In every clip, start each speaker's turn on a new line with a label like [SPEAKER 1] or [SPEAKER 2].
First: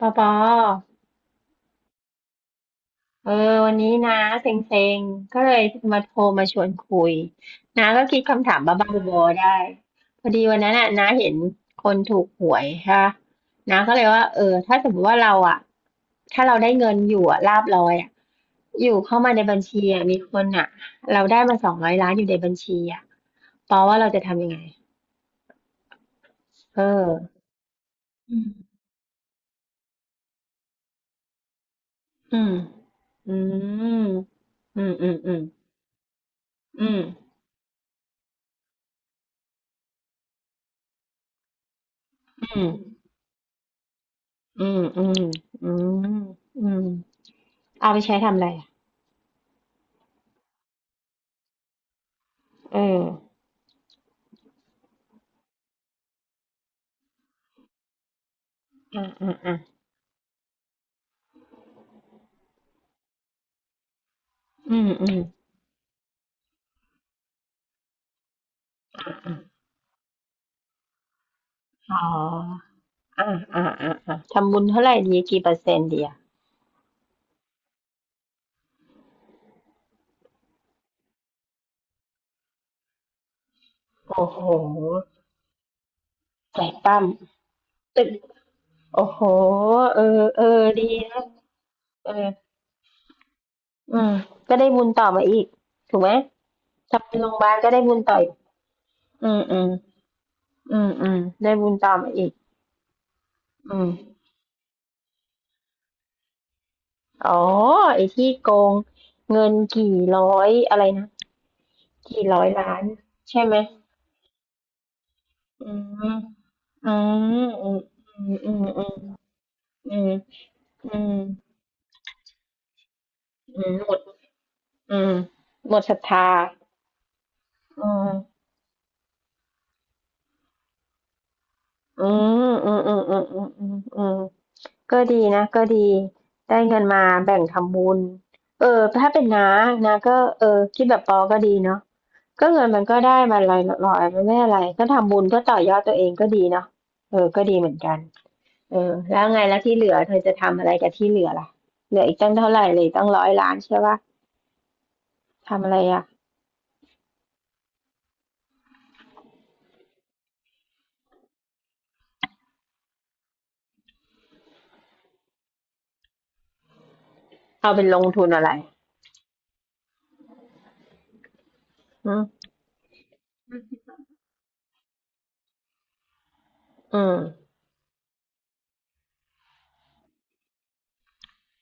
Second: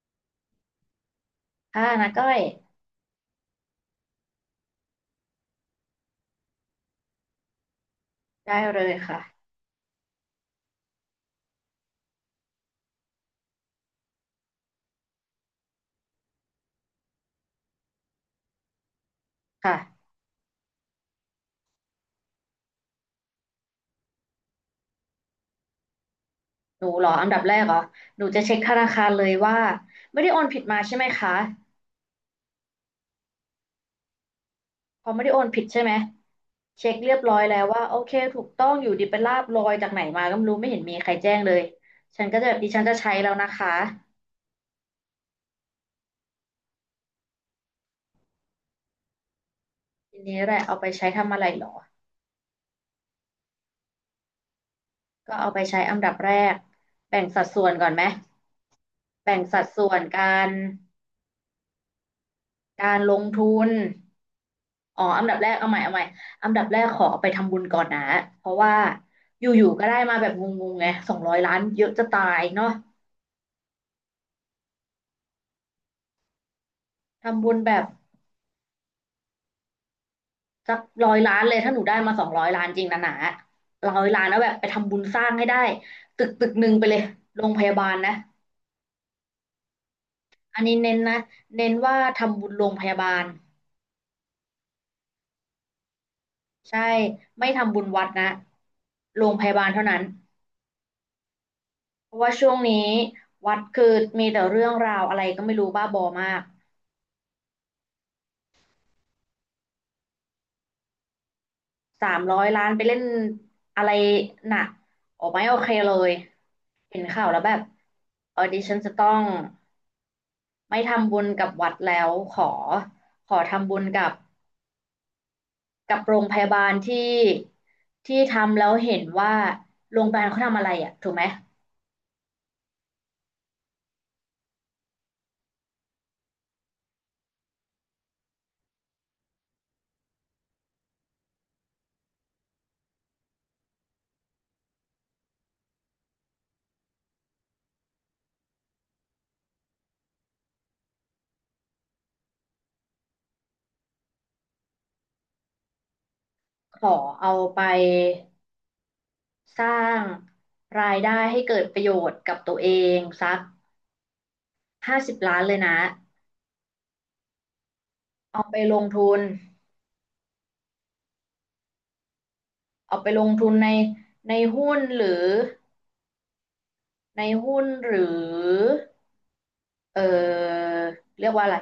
[SPEAKER 1] ปอปอ
[SPEAKER 2] อ่านะก้อย
[SPEAKER 1] เออวันนี้นะเซ็งๆก็เลยมาโทรมาชวนคุยนาก็คิดคำ
[SPEAKER 2] ได้
[SPEAKER 1] ถามบ้า
[SPEAKER 2] เลย
[SPEAKER 1] ๆบอๆ
[SPEAKER 2] ค่ะ
[SPEAKER 1] ได้พอดีวันนั้นน่ะนาเห็นคนถูกหวยค่ะนาก็เลยว่าเออถ้าสมมติว่าเราอ่ะถ้าเราได้เงินอยู่อ่ะลาภลอยอ่ะอยู่เข้ามาในบัญชีอะ
[SPEAKER 2] ค่ะ
[SPEAKER 1] มีคนอ่ะเราได้มา200 ล้านอยู่ในบัญชีอ่ะปอว่าเราจะทำยังไงเออ
[SPEAKER 2] หนูเหรออันดับแรกเหรอหนู
[SPEAKER 1] อื
[SPEAKER 2] จะเช็คธ
[SPEAKER 1] ม
[SPEAKER 2] นาคารเลยว่าไม่ได้โอนผิดมาใช่ไหมคะ
[SPEAKER 1] อืมอืมอืม
[SPEAKER 2] พอไม่
[SPEAKER 1] อื
[SPEAKER 2] ได้โอ
[SPEAKER 1] ม
[SPEAKER 2] นผิดใช่ไหม
[SPEAKER 1] อื
[SPEAKER 2] เช็ค
[SPEAKER 1] ม
[SPEAKER 2] เรียบร้อยแล้วว่าโอเคถูกต้องอยู่ดีเป็นลาบลอยจากไหนมาก็ไม่รู้ไม่เห็นมีใครแจ้งเลยฉันก็
[SPEAKER 1] อื
[SPEAKER 2] จะแบบดิ
[SPEAKER 1] ม
[SPEAKER 2] ฉันจะใช้แล้วนะคะ
[SPEAKER 1] อืมอืมอืมอืมเอาไปใช้ทำอะไรอ่ะ
[SPEAKER 2] ทีนี้แหละเอาไปใช้ทำอะไรเหรอ
[SPEAKER 1] เออ
[SPEAKER 2] ก็เอาไปใช้อันดับแรกแบ่งสัดส่วนก่อนไหม
[SPEAKER 1] อ่าอ่า
[SPEAKER 2] แบ่ง
[SPEAKER 1] อ่า
[SPEAKER 2] สัดส่วนรการลงทุน
[SPEAKER 1] อืม
[SPEAKER 2] อ๋อ
[SPEAKER 1] อืม
[SPEAKER 2] อันดับแรกเอาใหม่อันดับแรกขอเอาไปทำบุญก่อนนะเพราะว่าอยู่ๆก็ได้มาแบบงงๆไงสองร้อยล้านเยอะ
[SPEAKER 1] อ๋อ
[SPEAKER 2] จะตายเนาะ
[SPEAKER 1] อ่าอ่าอ่าอ่าทำบุญเท่าไหร่ดีกี่เปอร์เซ็นต์ดีอ่ะ
[SPEAKER 2] ทำบุญแบบสักร้อยล้านเลยถ้าหนูได้มาสองร้อยล้านจริงนะหนาร้อยล้า
[SPEAKER 1] โอ้
[SPEAKER 2] นแล้
[SPEAKER 1] โห
[SPEAKER 2] วแบบไปทำบุญสร้างให้ได้ตึก
[SPEAKER 1] ใจ
[SPEAKER 2] หนึ่งไปเล
[SPEAKER 1] ปั้
[SPEAKER 2] ย
[SPEAKER 1] ม
[SPEAKER 2] โรงพยาบาล
[SPEAKER 1] ตึก
[SPEAKER 2] นะ
[SPEAKER 1] โอ้โหเออเอ
[SPEAKER 2] อั
[SPEAKER 1] อ
[SPEAKER 2] นนี้
[SPEAKER 1] ดี
[SPEAKER 2] เน้นนะ
[SPEAKER 1] นะ
[SPEAKER 2] เน้นว่า
[SPEAKER 1] เออ
[SPEAKER 2] ทำบุญโรงพยาบาล
[SPEAKER 1] อืมก็ได้บุญต่อมาอีกถูกไหม
[SPEAKER 2] ใช่
[SPEAKER 1] ทำเป็นโรงพยา
[SPEAKER 2] ไม่
[SPEAKER 1] บาลก็
[SPEAKER 2] ทำ
[SPEAKER 1] ได้
[SPEAKER 2] บุญ
[SPEAKER 1] บุญ
[SPEAKER 2] วัด
[SPEAKER 1] ต่อ
[SPEAKER 2] นะ
[SPEAKER 1] อีก
[SPEAKER 2] โร
[SPEAKER 1] อื
[SPEAKER 2] ง
[SPEAKER 1] ม
[SPEAKER 2] พยา
[SPEAKER 1] อื
[SPEAKER 2] บา
[SPEAKER 1] ม
[SPEAKER 2] ลเท่านั้น
[SPEAKER 1] อืมอืมได้บุญต่อมา
[SPEAKER 2] เพราะ
[SPEAKER 1] อี
[SPEAKER 2] ว่า
[SPEAKER 1] ก
[SPEAKER 2] ช่วงนี้วัด
[SPEAKER 1] อื
[SPEAKER 2] คือ
[SPEAKER 1] ม
[SPEAKER 2] มีแต่เรื่องราวอะไรก็ไม่รู้บ้าบอมาก
[SPEAKER 1] อ๋อไอ้ที่โกงเงินกี่ร้อยอะไรนะ
[SPEAKER 2] สาม
[SPEAKER 1] กี่
[SPEAKER 2] ร้อ
[SPEAKER 1] ร้อ
[SPEAKER 2] ย
[SPEAKER 1] ย
[SPEAKER 2] ล้าน
[SPEAKER 1] ล้า
[SPEAKER 2] ไป
[SPEAKER 1] น
[SPEAKER 2] เล่น
[SPEAKER 1] ใช่ไหม
[SPEAKER 2] อะไรหนะโอ้ไม่โอ
[SPEAKER 1] อื
[SPEAKER 2] เค
[SPEAKER 1] ม
[SPEAKER 2] เลย
[SPEAKER 1] อื
[SPEAKER 2] เห็น
[SPEAKER 1] ม
[SPEAKER 2] ข่าวแล้วแบบ
[SPEAKER 1] อืม
[SPEAKER 2] เออ
[SPEAKER 1] อื
[SPEAKER 2] ดิ
[SPEAKER 1] ม
[SPEAKER 2] ฉัน
[SPEAKER 1] อื
[SPEAKER 2] จะต้
[SPEAKER 1] ม
[SPEAKER 2] อง
[SPEAKER 1] อืม
[SPEAKER 2] ไม่
[SPEAKER 1] อืม
[SPEAKER 2] ทำบุญกับวัดแล้วขอ ขอ
[SPEAKER 1] อื
[SPEAKER 2] ทำ
[SPEAKER 1] ม
[SPEAKER 2] บุญ
[SPEAKER 1] หมด
[SPEAKER 2] กับ
[SPEAKER 1] อืมหมดศรั
[SPEAKER 2] กั
[SPEAKER 1] ท
[SPEAKER 2] บโรง
[SPEAKER 1] ธา
[SPEAKER 2] พยาบาลที่
[SPEAKER 1] อืม
[SPEAKER 2] ที่ทำแล้วเห็นว่าโรงพยาบาลเขาทำอะไรอ่ะถูกไหม
[SPEAKER 1] อืมอืมอืมอืมอืมอืมอืมก็ดีนะก็ดีได้เงินมาแบ่งทำบุญเออถ้าเป็นน้านะก็เออคิดแบบปอก็ดีเนาะก็เงินมันก็ได้มาลอยๆมันไม่อะไรก็ทำบุญเพื่อต่อยอดตัวเองก็ดีเนาะเออก็ดีเหมือนกัน เออแล้วไงแล้วที่เหลือเธอจะทำอะไรกับที่เหลือล่ะเหลืออีกตั้งเท่าไหร่เลยตั้งร้อยล้านใช่ปะทำอะไรอ่ะ
[SPEAKER 2] ขอเอาไปสร้างรายได้ให้เกิดประโยชน์กับตัวเองสัก50 ล้านเลยนะ
[SPEAKER 1] เอาเป็นลงทุนอะ
[SPEAKER 2] เอา
[SPEAKER 1] ไร
[SPEAKER 2] ไปลงทุน
[SPEAKER 1] อืม
[SPEAKER 2] เอาไปลงทุนในหุ้นหรือ
[SPEAKER 1] อืม
[SPEAKER 2] ในหุ้นหรือ เออเรียกว่าอะไร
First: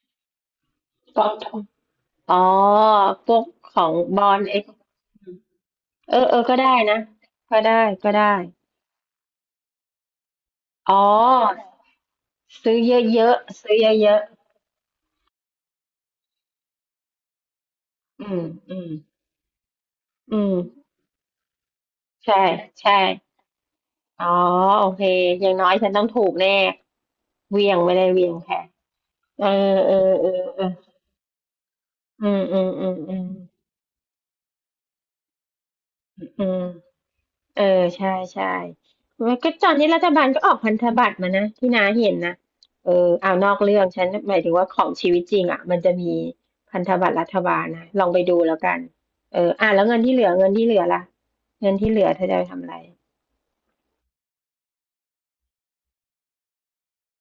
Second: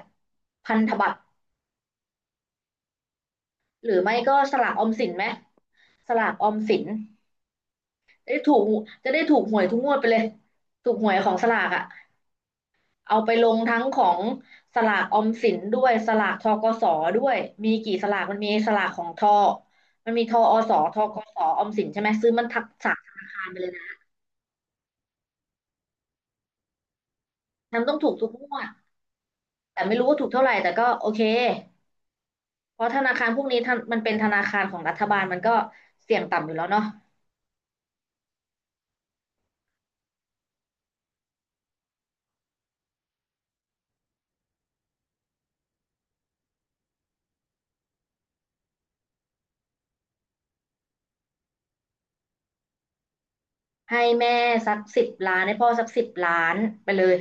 [SPEAKER 2] พันธบัตร
[SPEAKER 1] กองทุนอ๋อพวกขอ
[SPEAKER 2] หรื
[SPEAKER 1] ง
[SPEAKER 2] อไม่
[SPEAKER 1] บอ
[SPEAKER 2] ก็
[SPEAKER 1] ล
[SPEAKER 2] ส
[SPEAKER 1] เอ
[SPEAKER 2] ลากออมสินไหมส
[SPEAKER 1] เออ
[SPEAKER 2] ลาก
[SPEAKER 1] เออ
[SPEAKER 2] ออ
[SPEAKER 1] ก็
[SPEAKER 2] ม
[SPEAKER 1] ได้
[SPEAKER 2] สิน
[SPEAKER 1] นะก็ได้ก็
[SPEAKER 2] จะ
[SPEAKER 1] ได้
[SPEAKER 2] ได้ถูกจะได้ถูกหวยทุกงวดไปเลย ถู
[SPEAKER 1] อ๋
[SPEAKER 2] ก
[SPEAKER 1] อ
[SPEAKER 2] หวยของสลากอ่ะ
[SPEAKER 1] ซื้อเ
[SPEAKER 2] เอา
[SPEAKER 1] ย
[SPEAKER 2] ไป
[SPEAKER 1] อะ
[SPEAKER 2] ลง
[SPEAKER 1] ๆซื้อ
[SPEAKER 2] ทั้งขอ
[SPEAKER 1] เยอะ
[SPEAKER 2] งสลากออมสินด้วยสลากทกสด้วยมีกี่ส
[SPEAKER 1] ๆ
[SPEAKER 2] ลา
[SPEAKER 1] อื
[SPEAKER 2] กมั
[SPEAKER 1] ม
[SPEAKER 2] นมีส
[SPEAKER 1] อื
[SPEAKER 2] ลา
[SPEAKER 1] ม
[SPEAKER 2] กของทอมันมีท
[SPEAKER 1] อื
[SPEAKER 2] อส
[SPEAKER 1] ม
[SPEAKER 2] ธกสออมสินใช่ไหมซื้อ
[SPEAKER 1] ใช่
[SPEAKER 2] มันทักสา
[SPEAKER 1] ใช่
[SPEAKER 2] มธนาคารไปเลยนะ
[SPEAKER 1] อ๋อโอเคอย่างน้อยฉันต้องถูกแน่เหวี่ยง
[SPEAKER 2] ทำ
[SPEAKER 1] ไม่
[SPEAKER 2] ต้อง
[SPEAKER 1] ได้
[SPEAKER 2] ถูก
[SPEAKER 1] เหวี
[SPEAKER 2] ทุ
[SPEAKER 1] ย
[SPEAKER 2] ก
[SPEAKER 1] ง
[SPEAKER 2] ง
[SPEAKER 1] แค่
[SPEAKER 2] วด
[SPEAKER 1] เออ
[SPEAKER 2] แต่
[SPEAKER 1] เอ
[SPEAKER 2] ไม่รู้
[SPEAKER 1] อ
[SPEAKER 2] ว่าถู
[SPEAKER 1] เอ
[SPEAKER 2] กเท่า
[SPEAKER 1] อ
[SPEAKER 2] ไหร่
[SPEAKER 1] เอ
[SPEAKER 2] แต่
[SPEAKER 1] อ
[SPEAKER 2] ก็โอเค
[SPEAKER 1] อืมอืม
[SPEAKER 2] เพ
[SPEAKER 1] อื
[SPEAKER 2] ราะ
[SPEAKER 1] ม
[SPEAKER 2] ธนา
[SPEAKER 1] อืม
[SPEAKER 2] คารพวกนี้ทำมันเป็นธนาคารของรัฐบาลมันก็เสี่ยง
[SPEAKER 1] อื
[SPEAKER 2] ต่ำอยู่
[SPEAKER 1] ม
[SPEAKER 2] แล้วเนาะ
[SPEAKER 1] เออใช่ใช่มันก็ตอนนี้รัฐบาลก็ออกพันธบัตรมานะที่น้าเห็นนะเออเอานอกเรื่องฉันหมายถึงว่าของชีวิตจริงอ่ะมันจะมีพันธบัตรรัฐบาลนะลองไปดูแล้วกัน เอออ่ะแล้วเงินที่เหลือเงินที่เหลือล่ะเงินที่เหลือเธอจะไปทำอะไร
[SPEAKER 2] ให้แม่สักสิบล้านให้พ่อสักสิบล้านไปเลย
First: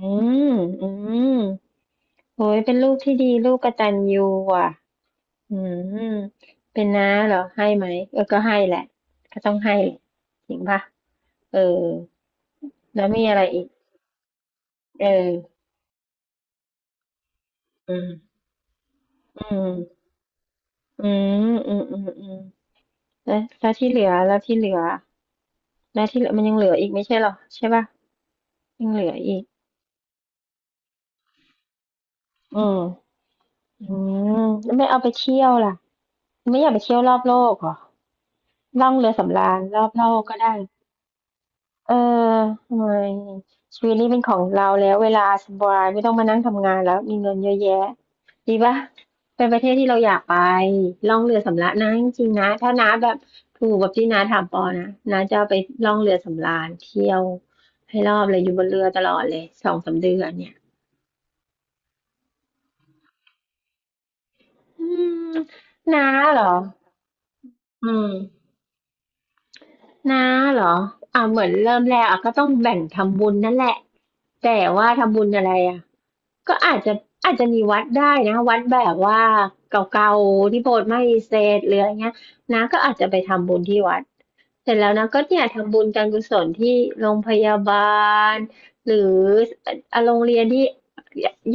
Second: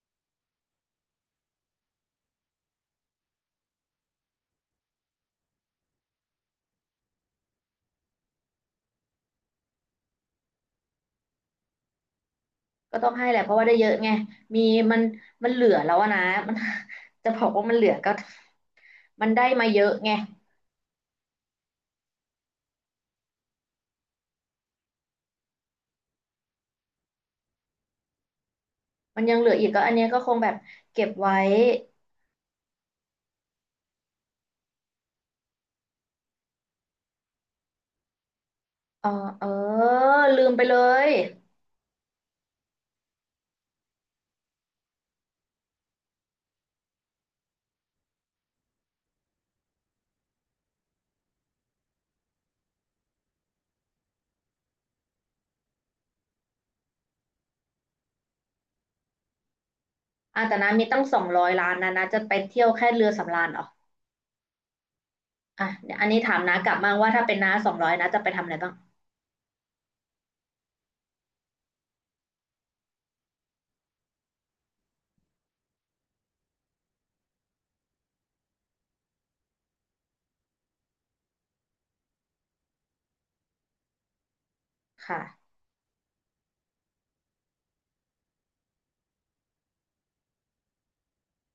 [SPEAKER 1] อืมอืมโอ้ยเป็นลูกที่ดีลูกกตัญญูอ่ะอืมเป็นน้าเหรอให้ไหมเออก็ให้แหละก็ต้องให้แหละจริงป่ะเออ
[SPEAKER 2] ก็
[SPEAKER 1] แล้ว
[SPEAKER 2] ต้อง
[SPEAKER 1] มี
[SPEAKER 2] ให้
[SPEAKER 1] อะ
[SPEAKER 2] แห
[SPEAKER 1] ไร
[SPEAKER 2] ละเพราะ
[SPEAKER 1] อี
[SPEAKER 2] ว่า
[SPEAKER 1] ก
[SPEAKER 2] ได้เยอะไงมีมัน
[SPEAKER 1] เออ
[SPEAKER 2] มันเหลือแล้วอะนะมัน จะบอกว่ามันเหลือ
[SPEAKER 1] อืม
[SPEAKER 2] ก็มัน
[SPEAKER 1] อื
[SPEAKER 2] ได้มา
[SPEAKER 1] ม
[SPEAKER 2] เยอะไง
[SPEAKER 1] อืมอืมอืมอืมแล้วแล้วที่เหลือมันยังเหลืออีกไม่ใช่เหรอใช่ป่ะยังเหลือ
[SPEAKER 2] มันยั
[SPEAKER 1] อี
[SPEAKER 2] ง
[SPEAKER 1] ก
[SPEAKER 2] เหลืออีกก็อันเนี้ยก็คงแบบเก็บไว้
[SPEAKER 1] อืมอืมแล้วไม่เอาไปเที่ยวล่ะไม่อยากไปเที่ยวรอบโลกเหรอล่อง
[SPEAKER 2] เอ
[SPEAKER 1] เรื
[SPEAKER 2] อ
[SPEAKER 1] อสำ
[SPEAKER 2] เออ
[SPEAKER 1] ราญรอบโลกก็
[SPEAKER 2] ลื
[SPEAKER 1] ได้
[SPEAKER 2] มไปเลย
[SPEAKER 1] เออทำไมชีวิตนี้เป็นของเราแล้วเวลาสบายไม่ต้องมานั่งทำงานแล้วมีเงินเยอะแยะดีปะเป็นประเทศที่เราอยากไปล่องเรือสำราญนะจริงๆนะถ้าน้าแบบถูกแบบที่น้าถามปอนะน้าจะเอาไปล่องเรือสำราญเที่ยวให้รอบเลยอยู่บนเรือตลอดเลยสองสามเดือน
[SPEAKER 2] อ่ะ
[SPEAKER 1] เนี่ย
[SPEAKER 2] แต่นะมีตั้งสองร้อยล้านนะนะจะไปเที่ยวแค่เรือสำราญเหรอ
[SPEAKER 1] อืม
[SPEAKER 2] อ่ะเดี๋ยว
[SPEAKER 1] น้า
[SPEAKER 2] อันนี้ถา
[SPEAKER 1] เหร
[SPEAKER 2] ม
[SPEAKER 1] อ
[SPEAKER 2] น้ากลับมาว่าถ้าเป็นน้าสอง
[SPEAKER 1] อื
[SPEAKER 2] ร้อยนะจะไป
[SPEAKER 1] ม
[SPEAKER 2] ทำอะไรบ้าง
[SPEAKER 1] น้าเหรออ่าเหมือนเริ่มแรกอ่ะก็ต้องแบ่งทำบุญนั่นแหละแต่ว่าทำบุญอะไรอ่ะ ก็อาจจะมีวัดได้นะวัดแบบว่าเก่าๆที่โบสถ์ไม่เสร็จหรืออะไรเงี้ยนะก็อาจจะไปทำบุญที่วัดเสร็จแล้วนะก็เนี่ย
[SPEAKER 2] ค่ะ
[SPEAKER 1] ทำบุญการกุศลที่โรงพยาบาลหรืออ่ะโรงเรียนที่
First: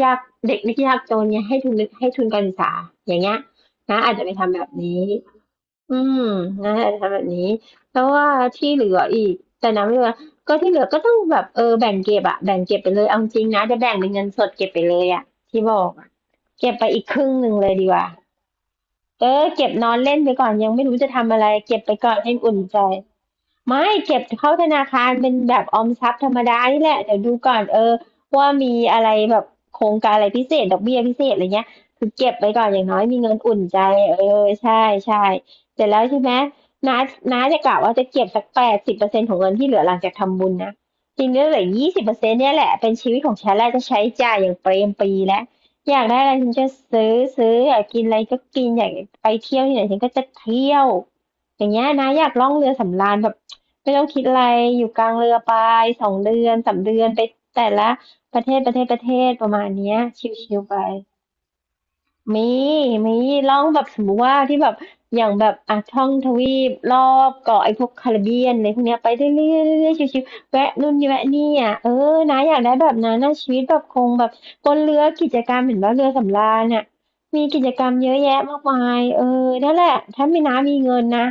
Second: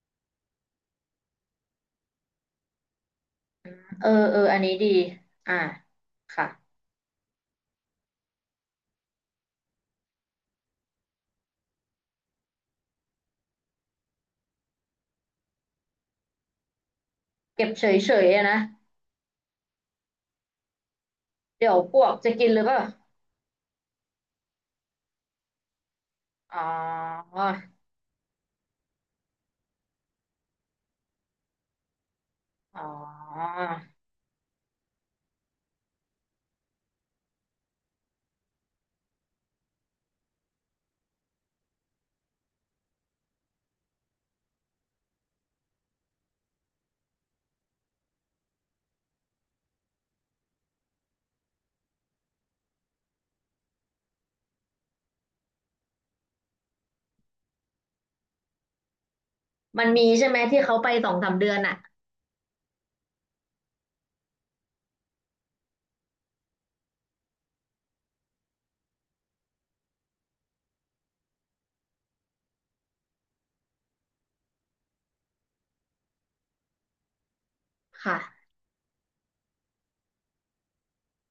[SPEAKER 1] ยากเด็กนักยากจนเนี่ยให้ทุนให้ทุนการศึกษาอย่างเงี้ยนะ
[SPEAKER 2] เออ
[SPEAKER 1] อาจจะไป
[SPEAKER 2] เออ
[SPEAKER 1] ทำ
[SPEAKER 2] อัน
[SPEAKER 1] แบบ
[SPEAKER 2] นี้ดี
[SPEAKER 1] นี้
[SPEAKER 2] อ่า
[SPEAKER 1] อืม
[SPEAKER 2] ค่ะ
[SPEAKER 1] นะคะทำแบบนี้เพราะว่าที่เหลืออีกแต่นะไม่ว่าก็ที่เหลือก็ต้องแบบเออแบ่งเก็บอะแบ่งเก็บไปเลยเอาจริงนะจะแบ่งเป็นเงินสดเก็บไปเลยอะที่บอกอะเก็บไปอีกครึ่งหนึ่ง
[SPEAKER 2] เก็
[SPEAKER 1] เล
[SPEAKER 2] บ
[SPEAKER 1] ย
[SPEAKER 2] เฉ
[SPEAKER 1] ดีก
[SPEAKER 2] ย
[SPEAKER 1] ว่า
[SPEAKER 2] เฉยนะ
[SPEAKER 1] เออเก็บนอนเล่นไปก่อนยังไม่รู้จะทำอะไร
[SPEAKER 2] เดี๋ย
[SPEAKER 1] เก็
[SPEAKER 2] ว
[SPEAKER 1] บไป
[SPEAKER 2] พว
[SPEAKER 1] ก่อ
[SPEAKER 2] ก
[SPEAKER 1] น
[SPEAKER 2] จะ
[SPEAKER 1] ให้
[SPEAKER 2] กิน
[SPEAKER 1] อุ่
[SPEAKER 2] ห
[SPEAKER 1] น
[SPEAKER 2] รือเป
[SPEAKER 1] ใจ
[SPEAKER 2] ล่า
[SPEAKER 1] ไม่เก็บเข้าธนาคารเป็นแบบออมทรัพย์ธรรม
[SPEAKER 2] อ๋
[SPEAKER 1] ดา
[SPEAKER 2] อ
[SPEAKER 1] นี่แหละเดี๋ยวดูก่อนเออว่ามีอะไรแบบโครงการอะไรพิเศษดอกเบี้ยพิเศษอะไรเงี้ยคือเก็บไว้ก่อนอ
[SPEAKER 2] อ๋
[SPEAKER 1] ย่า
[SPEAKER 2] อ
[SPEAKER 1] งน้อยมีเงินอุ่นใจเออใช่ใช่เสร็จแล้วใช่ไหมน้าน้าจะกะว่าจะเก็บสัก80%ของเงินที่เหลือหลังจากทำบุญนะจริงๆเหลือ20%เนี่ยแหละเป็นชีวิตของฉันแล้วจะใช้จ่ายอย่างเปรมปรีแล้วอยากได้อะไรฉันจะซื้อซื้ออยากกินอะไรก็กินอยากไปเที่ยวที่ไหนฉันก็จะเที่ยวอย่างเงี้ยนะอยากล่องเรือสำราญแบบ ไม่ต้องคิดอะไร อยู่กลางเรือไปสองเดือนสามเดือนไปแต่ละประเทศประเทศประเทศประมาณ
[SPEAKER 2] มัน
[SPEAKER 1] เนี้ย
[SPEAKER 2] มีใช่ไหม
[SPEAKER 1] ชิว
[SPEAKER 2] ที่
[SPEAKER 1] ๆไป
[SPEAKER 2] เขาไป2-3 เดือนอ่ะ
[SPEAKER 1] มีมีล่องแบบสมมุติว่าที่แบบอย่างแบบอ่ะท่องทวีปรอบเกาะไอ้พวกคาริบเบียนอะไรพวกเนี้ยไปเรื่อยๆเรื่อยๆชิวๆแวะนู่นแวะนี่อ่ะเออนะอยากได้แบบนั้นนะชีวิตแบบคงแบบบนเรือกิจกรรมเหมือนว่าเรือสำราญอ่ะมีกิจกรรมเยอะแยะ
[SPEAKER 2] ค่ะ
[SPEAKER 1] มากมายเออนั่นแหละถ้ามีน้ามีเงินนะ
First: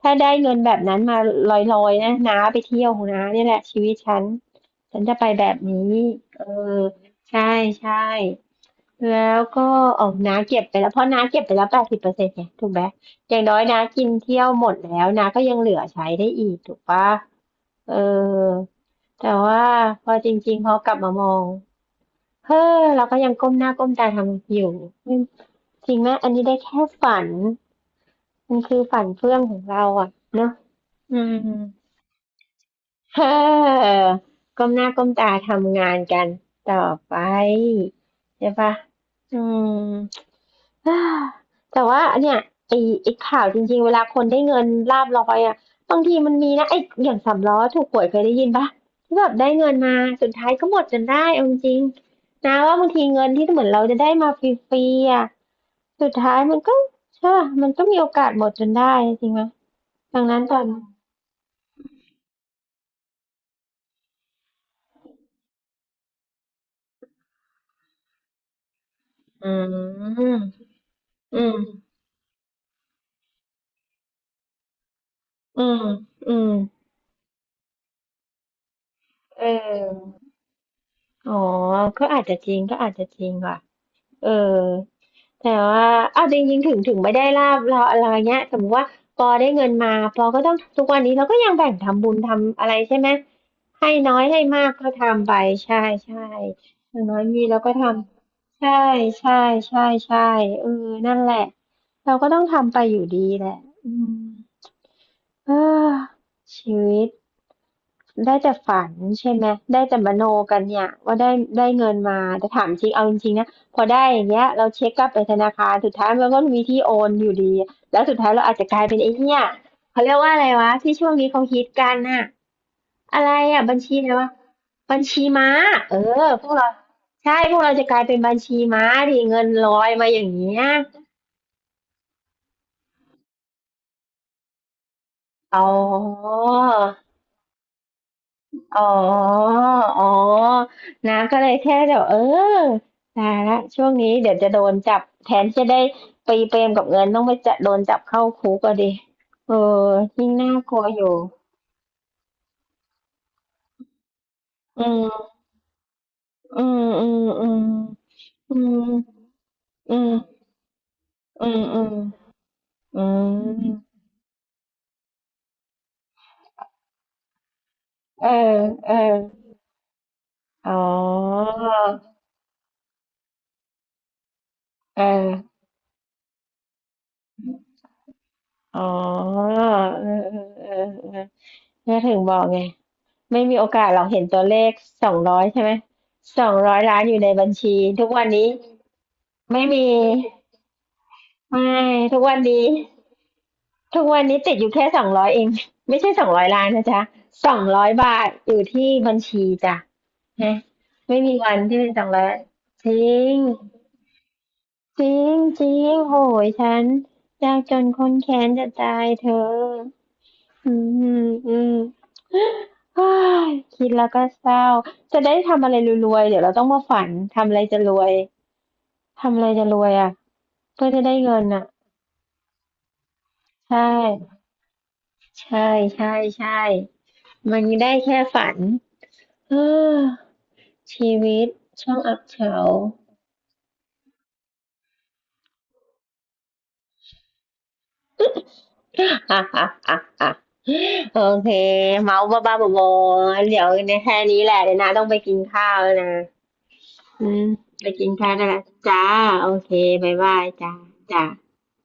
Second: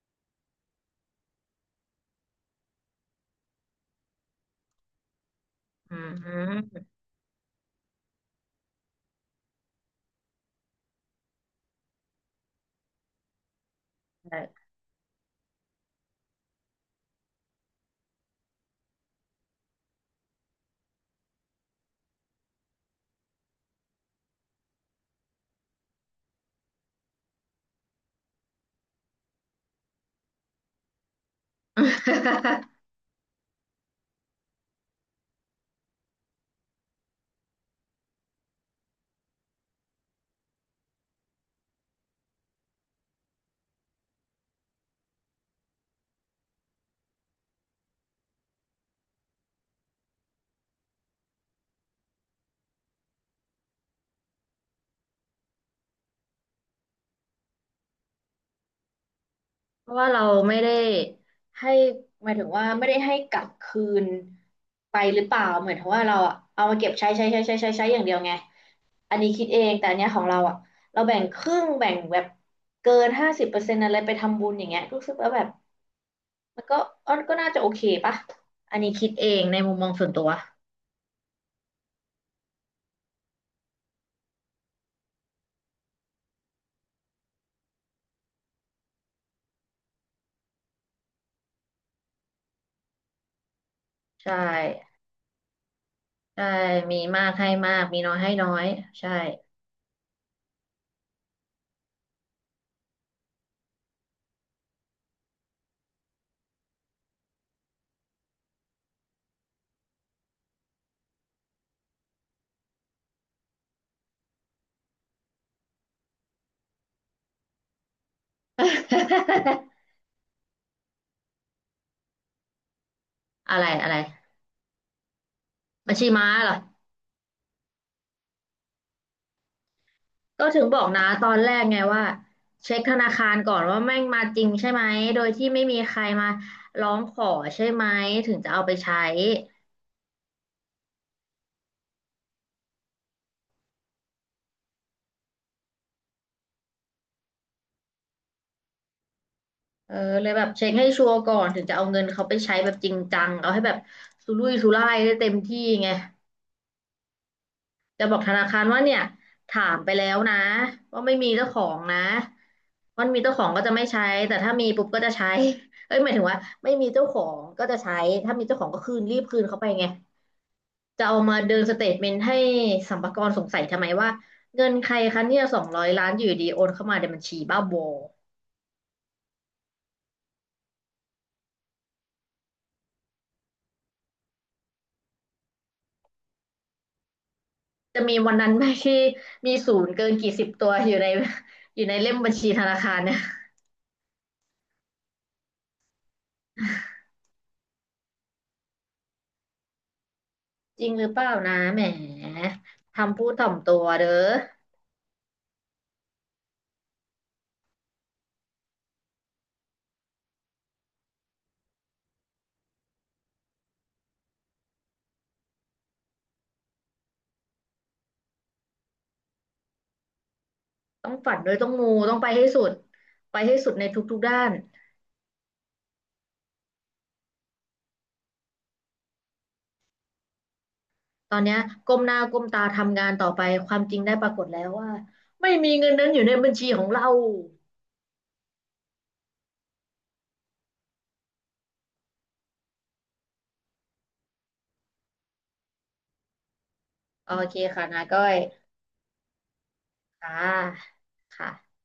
[SPEAKER 1] ถ้าได้เงินแบบนั้นมาลอยๆนะน้าไปเที่ยวของน้าเนี่ยแหละชีวิตฉันฉันจะไปแบบนี้
[SPEAKER 2] อื
[SPEAKER 1] เออ
[SPEAKER 2] ม
[SPEAKER 1] ใช่ใช่ แล้วก็ออกน้าเก็บไปแล้วเพราะน้าเก็บไปแล้ว80%ไงถูกไหมอย่างน้อยน้ากินเที่ยวหมดแล้วน้าก็ยังเหลือใช้ได้อีกถูกปะเออแต่ว่าพอจริงๆพอกลับมามองเฮ้อเราก็ยังก้มหน้าก้มตาทำอยู่จริงไหมอันนี้ได้แค่ฝันมันคือฝันเฟื่องของเราอ่ะเนอะอืม เฮ้อก้มหน้าก้มตาทำงานกันต่อไปใช่ปะอืม อ่าแต่ว่าเนี่ยไอ้ไอ้ข่าวจริงๆเวลาคนได้เงินลาภลอยอ่ะบางทีมันมีนะไอ้อย่างสามล้อถูกหวยเคยได้ยินปะที่แบบได้เงินมาสุดท้ายก็หมดจนได้เอาจริงๆนะว่าบางทีเงินที่เหมือนเราจะได้มาฟรีๆอ่ะสุดท้ายมันก็ใช่ปะมันก็มีโอกาสหมดจนได้จริงไหม
[SPEAKER 2] เพราะว่า
[SPEAKER 1] ดั
[SPEAKER 2] เรา
[SPEAKER 1] งนั้นต
[SPEAKER 2] ไม่
[SPEAKER 1] อน
[SPEAKER 2] ได้ให้หมายถึงว่าไม่ได้ให้กลับคืนไปหรือเปล่าเหมือนถึงว่าเราอะเอามาเก็บใช้อย่างเดียวไงอันนี้คิ
[SPEAKER 1] อื
[SPEAKER 2] ดเองแต่อันเนี้ยข
[SPEAKER 1] ม
[SPEAKER 2] องเราอะเราแบ่งค
[SPEAKER 1] อื
[SPEAKER 2] รึ่ง
[SPEAKER 1] ม
[SPEAKER 2] แบ่งแบบเกิน50%อะไรไปทำบุญอย่างเงี้ยรู้สึกว่าแบบ
[SPEAKER 1] อืมอืม
[SPEAKER 2] มันก็อันก็น่าจะโอเคปะอันนี้คิดเอ
[SPEAKER 1] เ
[SPEAKER 2] งในมุมมองส่วน
[SPEAKER 1] ออ
[SPEAKER 2] ตัว
[SPEAKER 1] อ๋อก็อาจจะจริงก็อาจจะจริงว่ะ เออแต่ว่าเอาจริงๆถึงไม่ได้ลาบเราอะไรเงี้ยสมมติว่าปอได้เงินมาปอก็ต้องทุกวันนี้เราก็ยังแบ่งทำบุญทำอะไรใช่ไหมให้น้อย
[SPEAKER 2] ใช่
[SPEAKER 1] ให้มากก็ทำไปใช่ใช่
[SPEAKER 2] ใช่
[SPEAKER 1] อ
[SPEAKER 2] มี
[SPEAKER 1] ย่างน้อย
[SPEAKER 2] มาก
[SPEAKER 1] มี
[SPEAKER 2] ให้
[SPEAKER 1] เราก็
[SPEAKER 2] มา
[SPEAKER 1] ท
[SPEAKER 2] กมีน้อยให้น้อ
[SPEAKER 1] ำ
[SPEAKER 2] ย
[SPEAKER 1] ใช่
[SPEAKER 2] ใช่
[SPEAKER 1] ใช่ใช่ใช่เออนั่นแหละเราก็ต้องทำไปอยู่ดีแหละอืม เออชีวิตได้แต่ฝันใช่ไหมได้แต่มโนกันเนี่ยว่าได้ได้เงินมาแต่ถามจริงเอาจริงๆนะพอได้อย่างเงี้ยเราเช็คกลับไปธนาคารสุดท้ายมันก็มีที่โอนอยู่ดีแล้วสุดท้ายเราอาจจะกลายเป็นไอ้เนี่ย เขาเรียกว่าอะไรวะที่ช่วงนี้เขาฮิตกันน่ะอะไร
[SPEAKER 2] อะ
[SPEAKER 1] อ่ะ
[SPEAKER 2] ไร
[SPEAKER 1] บัญ
[SPEAKER 2] อะ
[SPEAKER 1] ชี
[SPEAKER 2] ไร
[SPEAKER 1] อะไรวะบัญชีม้า
[SPEAKER 2] บั
[SPEAKER 1] เอ
[SPEAKER 2] ญชี
[SPEAKER 1] อ
[SPEAKER 2] ม้า
[SPEAKER 1] พ
[SPEAKER 2] เห
[SPEAKER 1] ว
[SPEAKER 2] ร
[SPEAKER 1] ก
[SPEAKER 2] อ
[SPEAKER 1] เราใช่พวกเราจะกลายเป็นบัญชีม้าดิเงินลอยมาอย่าง
[SPEAKER 2] ก็
[SPEAKER 1] เงี้
[SPEAKER 2] ถึ
[SPEAKER 1] ย
[SPEAKER 2] งบอกนะตอนแรกไงว่าเช็คธนาคารก่อนว่าแม่งมาจริงใช่ไหมโดยที่
[SPEAKER 1] อ๋อ
[SPEAKER 2] ไม่มีใครมาร้องขอใช่ไหมถึงจะเอาไป
[SPEAKER 1] อ๋อ
[SPEAKER 2] ใช้
[SPEAKER 1] อ๋อน้ำก็เลยแค่เดี๋บวเออตายละช่วงนี้เดี๋ยวจะโดนจับแทนที่จะได้ไปเปรมกับเงินต้องไปจะโดนจับเข้าคุกก็ดิเออ
[SPEAKER 2] เออเล
[SPEAKER 1] ยิ่ง
[SPEAKER 2] ยแบบ
[SPEAKER 1] น่า
[SPEAKER 2] เช็
[SPEAKER 1] ก
[SPEAKER 2] ค
[SPEAKER 1] ลัว
[SPEAKER 2] ให้
[SPEAKER 1] อ
[SPEAKER 2] ชัว
[SPEAKER 1] ยู่
[SPEAKER 2] ร์ก่อนถึงจะเอาเงินเขาไปใช้แบบจริงจังเอาให้แบบสุรุ่ยสุ
[SPEAKER 1] อื
[SPEAKER 2] ร่ายได้เต็
[SPEAKER 1] ม
[SPEAKER 2] มที่ไง
[SPEAKER 1] อืมอืมอืม
[SPEAKER 2] จะบอกธนา
[SPEAKER 1] อื
[SPEAKER 2] คารว่าเนี่ย
[SPEAKER 1] ม
[SPEAKER 2] ถามไป
[SPEAKER 1] อื
[SPEAKER 2] แล้
[SPEAKER 1] ม
[SPEAKER 2] วนะว่าไม่มี
[SPEAKER 1] อื
[SPEAKER 2] เจ้าข
[SPEAKER 1] ม
[SPEAKER 2] อ
[SPEAKER 1] อื
[SPEAKER 2] ง
[SPEAKER 1] ม
[SPEAKER 2] นะ
[SPEAKER 1] อื
[SPEAKER 2] มันมีเจ้าของก็จะไม่
[SPEAKER 1] ม
[SPEAKER 2] ใช้แต่ถ้ามีปุ๊บก็จะใช้เอ้ยหมายถึงว่าไม่มีเจ้าของก็จะใช้
[SPEAKER 1] เออ
[SPEAKER 2] ถ้ามีเจ้าของก็
[SPEAKER 1] เอ
[SPEAKER 2] คื
[SPEAKER 1] อ
[SPEAKER 2] นรีบคืนเขาไปไง
[SPEAKER 1] อ๋อ
[SPEAKER 2] จะเอามาเดินสเตทเมนต์ให้สรรพากรสงสัยทำไมว่าเงินใคร
[SPEAKER 1] เอ
[SPEAKER 2] คะ
[SPEAKER 1] อ
[SPEAKER 2] เนี่ยสองร้อยล้านอยู่ดีโอนเข้ามาในบัญชีบ้าบอ
[SPEAKER 1] อ๋อเออเออเออเออถึงบอกไง ไม่มีโอกาสหรอกเห็นตัวเลขสองร้อยใช่ไหมสองร้อยล้านอยู่ในบัญชี
[SPEAKER 2] จะ
[SPEAKER 1] ทุก
[SPEAKER 2] มี
[SPEAKER 1] วัน
[SPEAKER 2] วัน
[SPEAKER 1] นี้
[SPEAKER 2] นั้นไหมที่มี
[SPEAKER 1] ไม่
[SPEAKER 2] ศู
[SPEAKER 1] มี
[SPEAKER 2] นย์เกินกี่สิบตัวอยู่ใน
[SPEAKER 1] ไม่
[SPEAKER 2] อยู่ในเล่ม
[SPEAKER 1] ทุก
[SPEAKER 2] บัญ
[SPEAKER 1] วัน
[SPEAKER 2] ชีธ
[SPEAKER 1] นี้
[SPEAKER 2] นาคารเนี่ย
[SPEAKER 1] ทุกวันนี้ติดอยู่แค่สองร้อยเองไม่ใช่สองร้อยล้านนะจ๊ะ200 บาทอยู่ที่บัญชีจ้ะฮะ
[SPEAKER 2] จริงหรือ
[SPEAKER 1] ไม่
[SPEAKER 2] เป
[SPEAKER 1] มี
[SPEAKER 2] ล่า
[SPEAKER 1] วัน
[SPEAKER 2] นะ
[SPEAKER 1] ที่
[SPEAKER 2] แหม
[SPEAKER 1] เป็นสองร้อยจริ
[SPEAKER 2] ทำพูด
[SPEAKER 1] ง
[SPEAKER 2] ถ่อมตัวเด้อ
[SPEAKER 1] จริงจริงโหยฉันยากจนคนแค้นจะตายเธออืมอืม อ้ายคิดแล้วก็เศร้าจะได้ทำอะไรรวยๆเดี๋ยวเราต้องมาฝันทำอะไรจะรวยทำอะไรจะรวยอ่ะเพื่อจะ
[SPEAKER 2] ต้อ
[SPEAKER 1] ได้
[SPEAKER 2] งฝั
[SPEAKER 1] เงิ
[SPEAKER 2] น
[SPEAKER 1] น
[SPEAKER 2] ด้วย
[SPEAKER 1] อ่ะ
[SPEAKER 2] ต้องมูต้องไปให้สุดไปให้สุด
[SPEAKER 1] ใช่
[SPEAKER 2] ในทุกๆด้าน
[SPEAKER 1] ใช่ใช่ใช่มันได้แค่ฝันเออชี
[SPEAKER 2] ตอ
[SPEAKER 1] วิ
[SPEAKER 2] น
[SPEAKER 1] ต
[SPEAKER 2] เนี้ย
[SPEAKER 1] ช่า
[SPEAKER 2] ก้
[SPEAKER 1] ง
[SPEAKER 2] มห
[SPEAKER 1] อั
[SPEAKER 2] น้า
[SPEAKER 1] บ
[SPEAKER 2] ก้ม
[SPEAKER 1] เฉา
[SPEAKER 2] ตาทำงานต่อไปความจริงได้ปรากฏแล้วว่าไม่มีเงินนั้นอยู่ในบัญชีของเรา
[SPEAKER 1] อ่ะอ่ะอ่ะอ่ะโอเคเมาบ้าบ้าๆบอๆเดี๋ยวในแค่นี้แหละเดี๋ยวนะต้องไปกินข้าวแล้วนะอื
[SPEAKER 2] โอ
[SPEAKER 1] ม
[SPEAKER 2] เค
[SPEAKER 1] ไป
[SPEAKER 2] ค่ะนา
[SPEAKER 1] กิน
[SPEAKER 2] ก้อ
[SPEAKER 1] ข้าว
[SPEAKER 2] ย
[SPEAKER 1] ได้แล้วจ้าโอเคบาย
[SPEAKER 2] อ่
[SPEAKER 1] บายจ้า
[SPEAKER 2] า
[SPEAKER 1] จ้า
[SPEAKER 2] ค่ะ